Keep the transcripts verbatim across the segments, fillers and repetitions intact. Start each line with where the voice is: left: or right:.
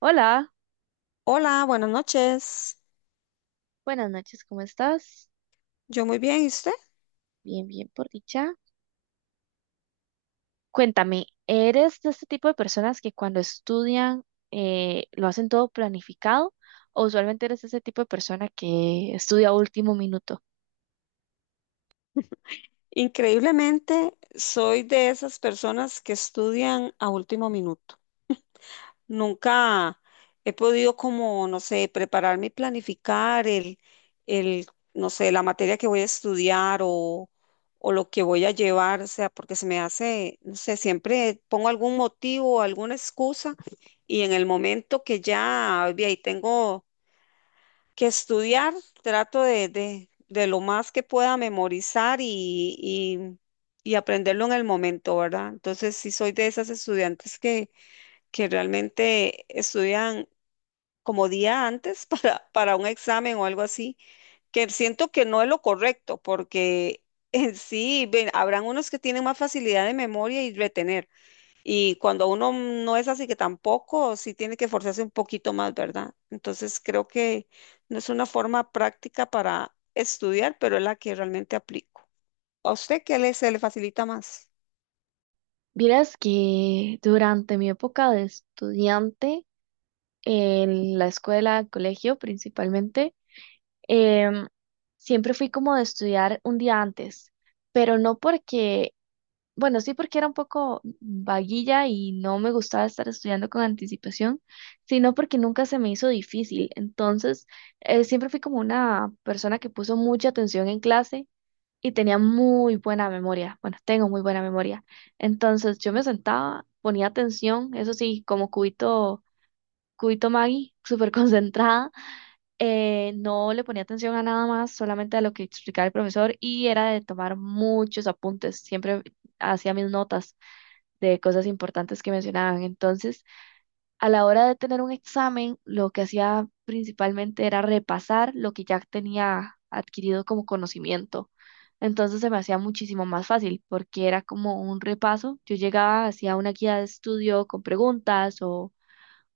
right: Hola,
left: Hola, buenas noches.
right: buenas noches, ¿cómo estás?
left: Yo muy bien, ¿y usted?
right: Bien, bien, por dicha. Cuéntame, ¿eres de este tipo de personas que cuando estudian eh, lo hacen todo planificado o usualmente eres ese tipo de persona que estudia a último minuto?
left: Increíblemente, soy de esas personas que estudian a último minuto. Nunca he podido como, no sé, prepararme y planificar el, el, no sé, la materia que voy a estudiar o, o lo que voy a llevar, o sea, porque se me hace, no sé, siempre pongo algún motivo, alguna excusa y en el momento que ya, ve, ahí tengo que estudiar, trato de, de, de lo más que pueda memorizar y, y, y aprenderlo en el momento, ¿verdad? Entonces, sí soy de esas estudiantes que, que realmente estudian como día antes para, para un examen o algo así, que siento que no es lo correcto, porque en sí, ven, habrán unos que tienen más facilidad de memoria y retener y cuando uno no es así que tampoco, sí tiene que forzarse un poquito más, ¿verdad? Entonces creo que no es una forma práctica para estudiar, pero es la que realmente aplico. ¿A usted qué le, se le facilita más?
right: Vieras que durante mi época de estudiante, en la escuela, colegio principalmente, em, siempre fui como de estudiar un día antes, pero no porque Bueno, sí, porque era un poco vaguilla y no me gustaba estar estudiando con anticipación, sino porque nunca se me hizo difícil. Entonces, eh, siempre fui como una persona que puso mucha atención en clase y tenía muy buena memoria. Bueno, tengo muy buena memoria. Entonces, yo me sentaba, ponía atención, eso sí, como cubito, cubito Maggie, súper concentrada. Eh, no le ponía atención a nada más, solamente a lo que explicaba el profesor y era de tomar muchos apuntes. Siempre hacía mis notas de cosas importantes que mencionaban. Entonces, a la hora de tener un examen, lo que hacía principalmente era repasar lo que ya tenía adquirido como conocimiento. Entonces se me hacía muchísimo más fácil porque era como un repaso. Yo llegaba, hacía una guía de estudio con preguntas o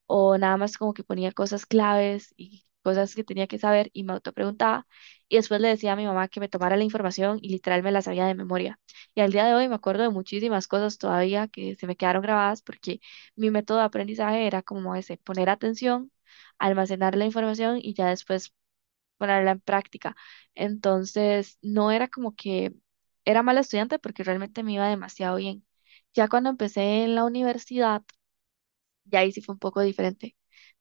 right: o nada más como que ponía cosas claves y cosas que tenía que saber y me autopreguntaba y después le decía a mi mamá que me tomara la información y literal me la sabía de memoria. Y al día de hoy me acuerdo de muchísimas cosas todavía que se me quedaron grabadas porque mi método de aprendizaje era como ese, poner atención, almacenar la información y ya después ponerla en práctica. Entonces, no era como que era mala estudiante porque realmente me iba demasiado bien. Ya cuando empecé en la universidad, y ahí sí fue un poco diferente,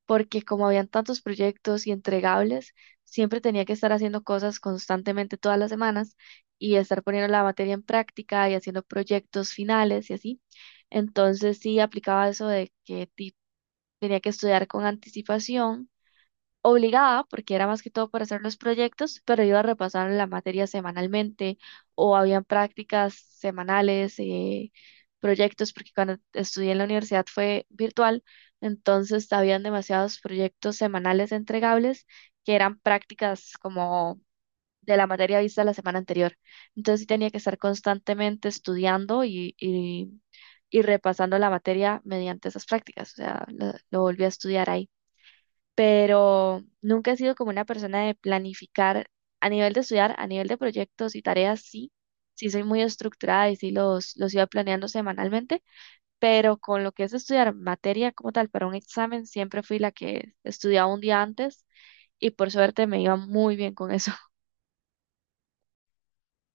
right: porque como habían tantos proyectos y entregables, siempre tenía que estar haciendo cosas constantemente todas las semanas y estar poniendo la materia en práctica y haciendo proyectos finales y así. Entonces sí aplicaba eso de que ti- tenía que estudiar con anticipación obligada, porque era más que todo para hacer los proyectos, pero iba a repasar la materia semanalmente o habían prácticas semanales, eh, proyectos, porque cuando estudié en la universidad fue virtual, entonces habían demasiados proyectos semanales entregables que eran prácticas como de la materia vista la semana anterior. Entonces sí tenía que estar constantemente estudiando y, y, y repasando la materia mediante esas prácticas, o sea, lo lo volví a estudiar ahí, pero nunca he sido como una persona de planificar a nivel de estudiar. A nivel de proyectos y tareas, sí, sí soy muy estructurada y sí los, los iba planeando semanalmente, pero con lo que es estudiar materia como tal para un examen, siempre fui la que estudiaba un día antes y por suerte me iba muy bien con eso.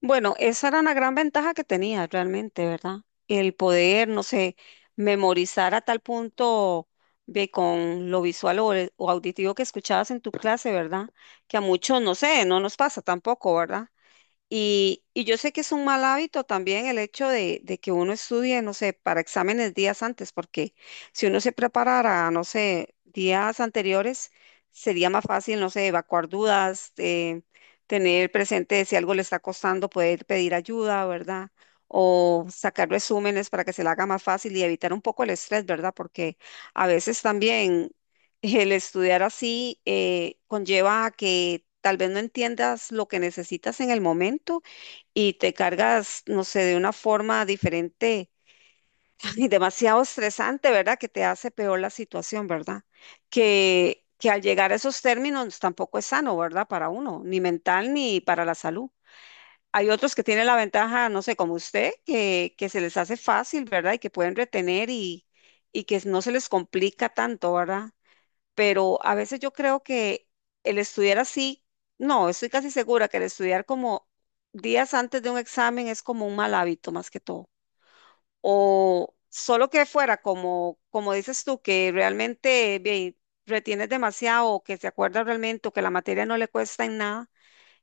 left: Bueno, esa era una gran ventaja que tenía realmente, ¿verdad? El poder, no sé, memorizar a tal punto de con lo visual o, el- o auditivo que escuchabas en tu clase, ¿verdad? Que a muchos, no sé, no nos pasa tampoco, ¿verdad? Y, y yo sé que es un mal hábito también el hecho de, de que uno estudie, no sé, para exámenes días antes, porque si uno se preparara, no sé, días anteriores, sería más fácil, no sé, evacuar dudas, eh, tener presente si algo le está costando, poder pedir ayuda, ¿verdad? O sacar resúmenes para que se le haga más fácil y evitar un poco el estrés, ¿verdad? Porque a veces también el estudiar así eh, conlleva a que tal vez no entiendas lo que necesitas en el momento y te cargas, no sé, de una forma diferente y demasiado estresante, ¿verdad? Que te hace peor la situación, ¿verdad? Que, que al llegar a esos términos tampoco es sano, ¿verdad? Para uno, ni mental ni para la salud. Hay otros que tienen la ventaja, no sé, como usted, que, que se les hace fácil, ¿verdad? Y que pueden retener y, y que no se les complica tanto, ¿verdad? Pero a veces yo creo que el estudiar así, no, estoy casi segura que el estudiar como días antes de un examen es como un mal hábito más que todo. O solo que fuera como, como dices tú, que realmente ve, retienes demasiado o que se acuerda realmente o que la materia no le cuesta en nada,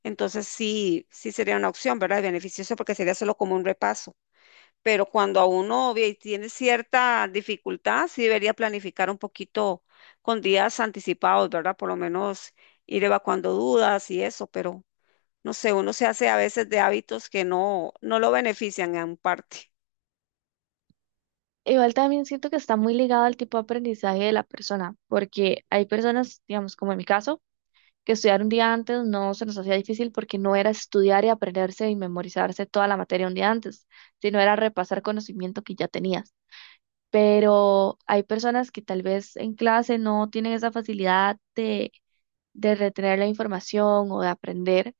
left: entonces sí, sí sería una opción, ¿verdad? Y beneficioso porque sería solo como un repaso pero cuando a uno ve- tiene cierta dificultad, sí debería planificar un poquito con días anticipados, ¿verdad? Por lo menos ir evacuando dudas y eso, pero no sé, uno se hace a veces de hábitos que no, no lo benefician en parte.
right: Igual también siento que está muy ligado al tipo de aprendizaje de la persona, porque hay personas, digamos, como en mi caso, que estudiar un día antes no se nos hacía difícil porque no era estudiar y aprenderse y memorizarse toda la materia un día antes, sino era repasar conocimiento que ya tenías. Pero hay personas que tal vez en clase no tienen esa facilidad de, de retener la información o de aprender,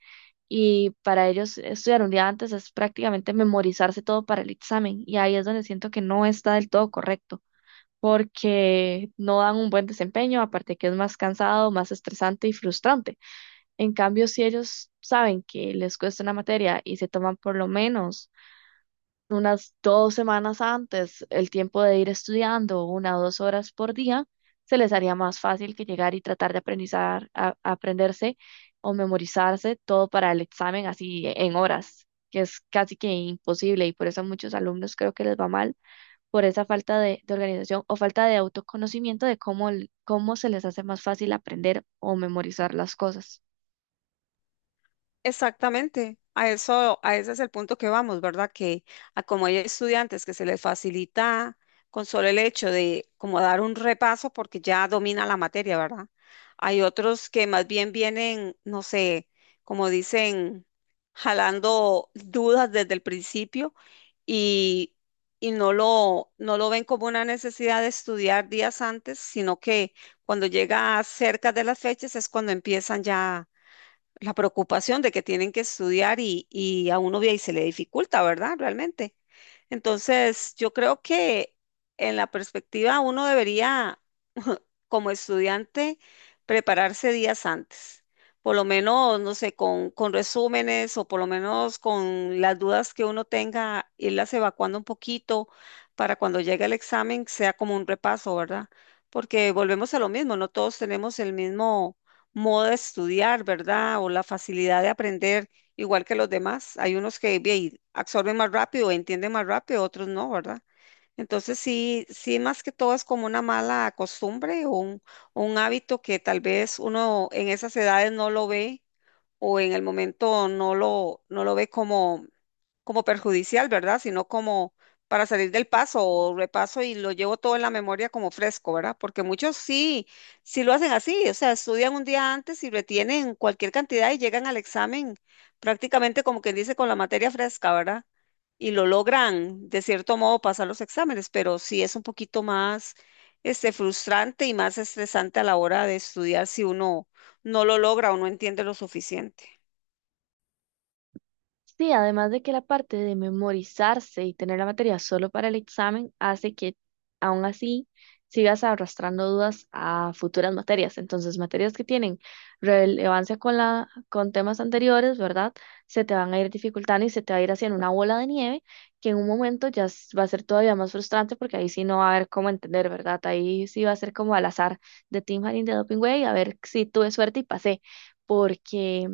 right: y para ellos estudiar un día antes es prácticamente memorizarse todo para el examen y ahí es donde siento que no está del todo correcto porque no dan un buen desempeño, aparte que es más cansado, más estresante y frustrante. En cambio, si ellos saben que les cuesta una materia y se toman por lo menos unas dos semanas antes el tiempo de ir estudiando una o dos horas por día, se les haría más fácil que llegar y tratar de aprendizar, a- aprenderse o memorizarse todo para el examen así en horas, que es casi que imposible, y por eso a muchos alumnos creo que les va mal por esa falta de, de organización o falta de autoconocimiento de cómo, el- cómo se les hace más fácil aprender o memorizar las cosas.
left: Exactamente, a eso, a ese es el punto que vamos, ¿verdad? Que a como hay estudiantes que se les facilita con solo el hecho de como dar un repaso porque ya domina la materia, ¿verdad? Hay otros que más bien vienen, no sé, como dicen, jalando dudas desde el principio y, y no lo, no lo ven como una necesidad de estudiar días antes, sino que cuando llega cerca de las fechas es cuando empiezan ya la preocupación de que tienen que estudiar y, y a uno ve y se le dificulta, ¿verdad? Realmente. Entonces, yo creo que en la perspectiva uno debería como estudiante prepararse días antes, por lo menos, no sé, con, con resúmenes o por lo menos con las dudas que uno tenga, irlas evacuando un poquito para cuando llegue el examen sea como un repaso, ¿verdad? Porque volvemos a lo mismo, no todos tenemos el mismo modo de estudiar, ¿verdad? O la facilidad de aprender igual que los demás. Hay unos que bien, absorben más rápido, entienden más rápido, otros no, ¿verdad? Entonces sí, sí, más que todo es como una mala costumbre o un, un hábito que tal vez uno en esas edades no lo ve o en el momento no lo, no lo ve como como perjudicial, ¿verdad? Sino como para salir del paso o repaso y lo llevo todo en la memoria como fresco, ¿verdad? Porque muchos sí, sí lo hacen así, o sea, estudian un día antes y retienen cualquier cantidad y llegan al examen prácticamente como quien dice con la materia fresca, ¿verdad? Y lo logran de cierto modo pasar los exámenes, pero sí es un poquito más este, frustrante y más estresante a la hora de estudiar si uno no lo logra o no entiende lo suficiente.
right: Sí, además de que la parte de memorizarse y tener la materia solo para el examen hace que aún así sigas arrastrando dudas a futuras materias. Entonces, materias que tienen relevancia con la, con temas anteriores, ¿verdad? Se te van a ir dificultando y se te va a ir haciendo una bola de nieve que en un momento ya s- va a ser todavía más frustrante porque ahí sí no va a haber cómo entender, ¿verdad? Ahí sí va a ser como al azar de Team Harin de Doping Way, a ver si tuve suerte y pasé, porque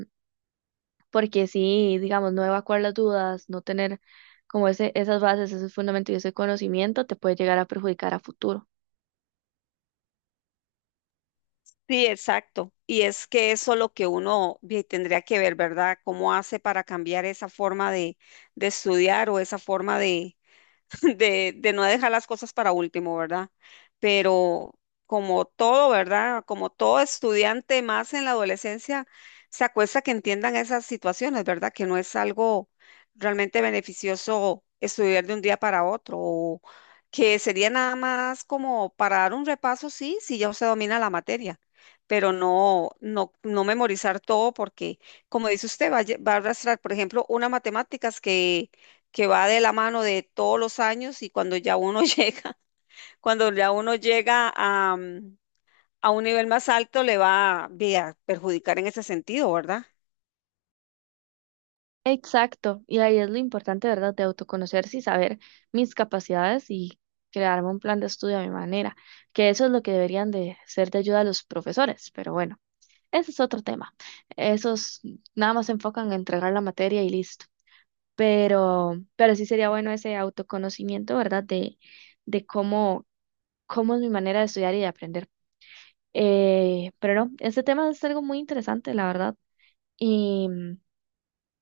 right: porque sí, digamos, no evacuar las dudas, no tener como ese, esas bases, ese fundamento y ese conocimiento te puede llegar a perjudicar a futuro.
left: Sí, exacto. Y es que eso lo que uno ve- tendría que ver, ¿verdad? ¿Cómo hace para cambiar esa forma de, de estudiar o esa forma de, de, de no dejar las cosas para último, ¿verdad? Pero como todo, ¿verdad? Como todo estudiante más en la adolescencia, se acuesta que entiendan esas situaciones, ¿verdad? Que no es algo realmente beneficioso estudiar de un día para otro, o que sería nada más como para dar un repaso, sí, si ya se domina la materia. Pero no, no, no memorizar todo porque, como dice usted, va a, lle- va a arrastrar, por ejemplo, una matemáticas que que va de la mano de todos los años y cuando ya uno llega, cuando ya uno llega a, mm, a un nivel más alto, le va ve, a perjudicar en ese sentido, ¿verdad?
right: Exacto, y ahí es lo importante, ¿verdad?, de autoconocerse y saber mis capacidades y crearme un plan de estudio a mi manera, que eso es lo que deberían de ser de ayuda a los profesores, pero bueno, ese es otro tema. Esos nada más se enfocan en entregar la materia y listo. Pero, pero sí sería bueno ese autoconocimiento, ¿verdad? De, de cómo cómo es mi manera de estudiar y de aprender. Eh, pero no, este tema es algo muy interesante, la verdad. Y,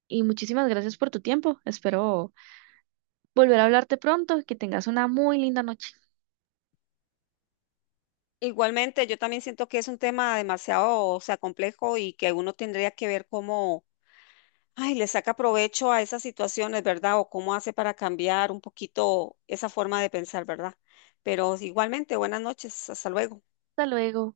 right: y muchísimas gracias por tu tiempo. Espero volver a hablarte pronto y que tengas una muy linda noche.
left: Igualmente, yo también siento que es un tema demasiado, o sea, complejo y que uno tendría que ver cómo, ay, le saca provecho a esas situaciones, ¿verdad? O cómo hace para cambiar un poquito esa forma de pensar, ¿verdad? Pero igualmente, buenas noches, hasta luego.
right: Hasta luego.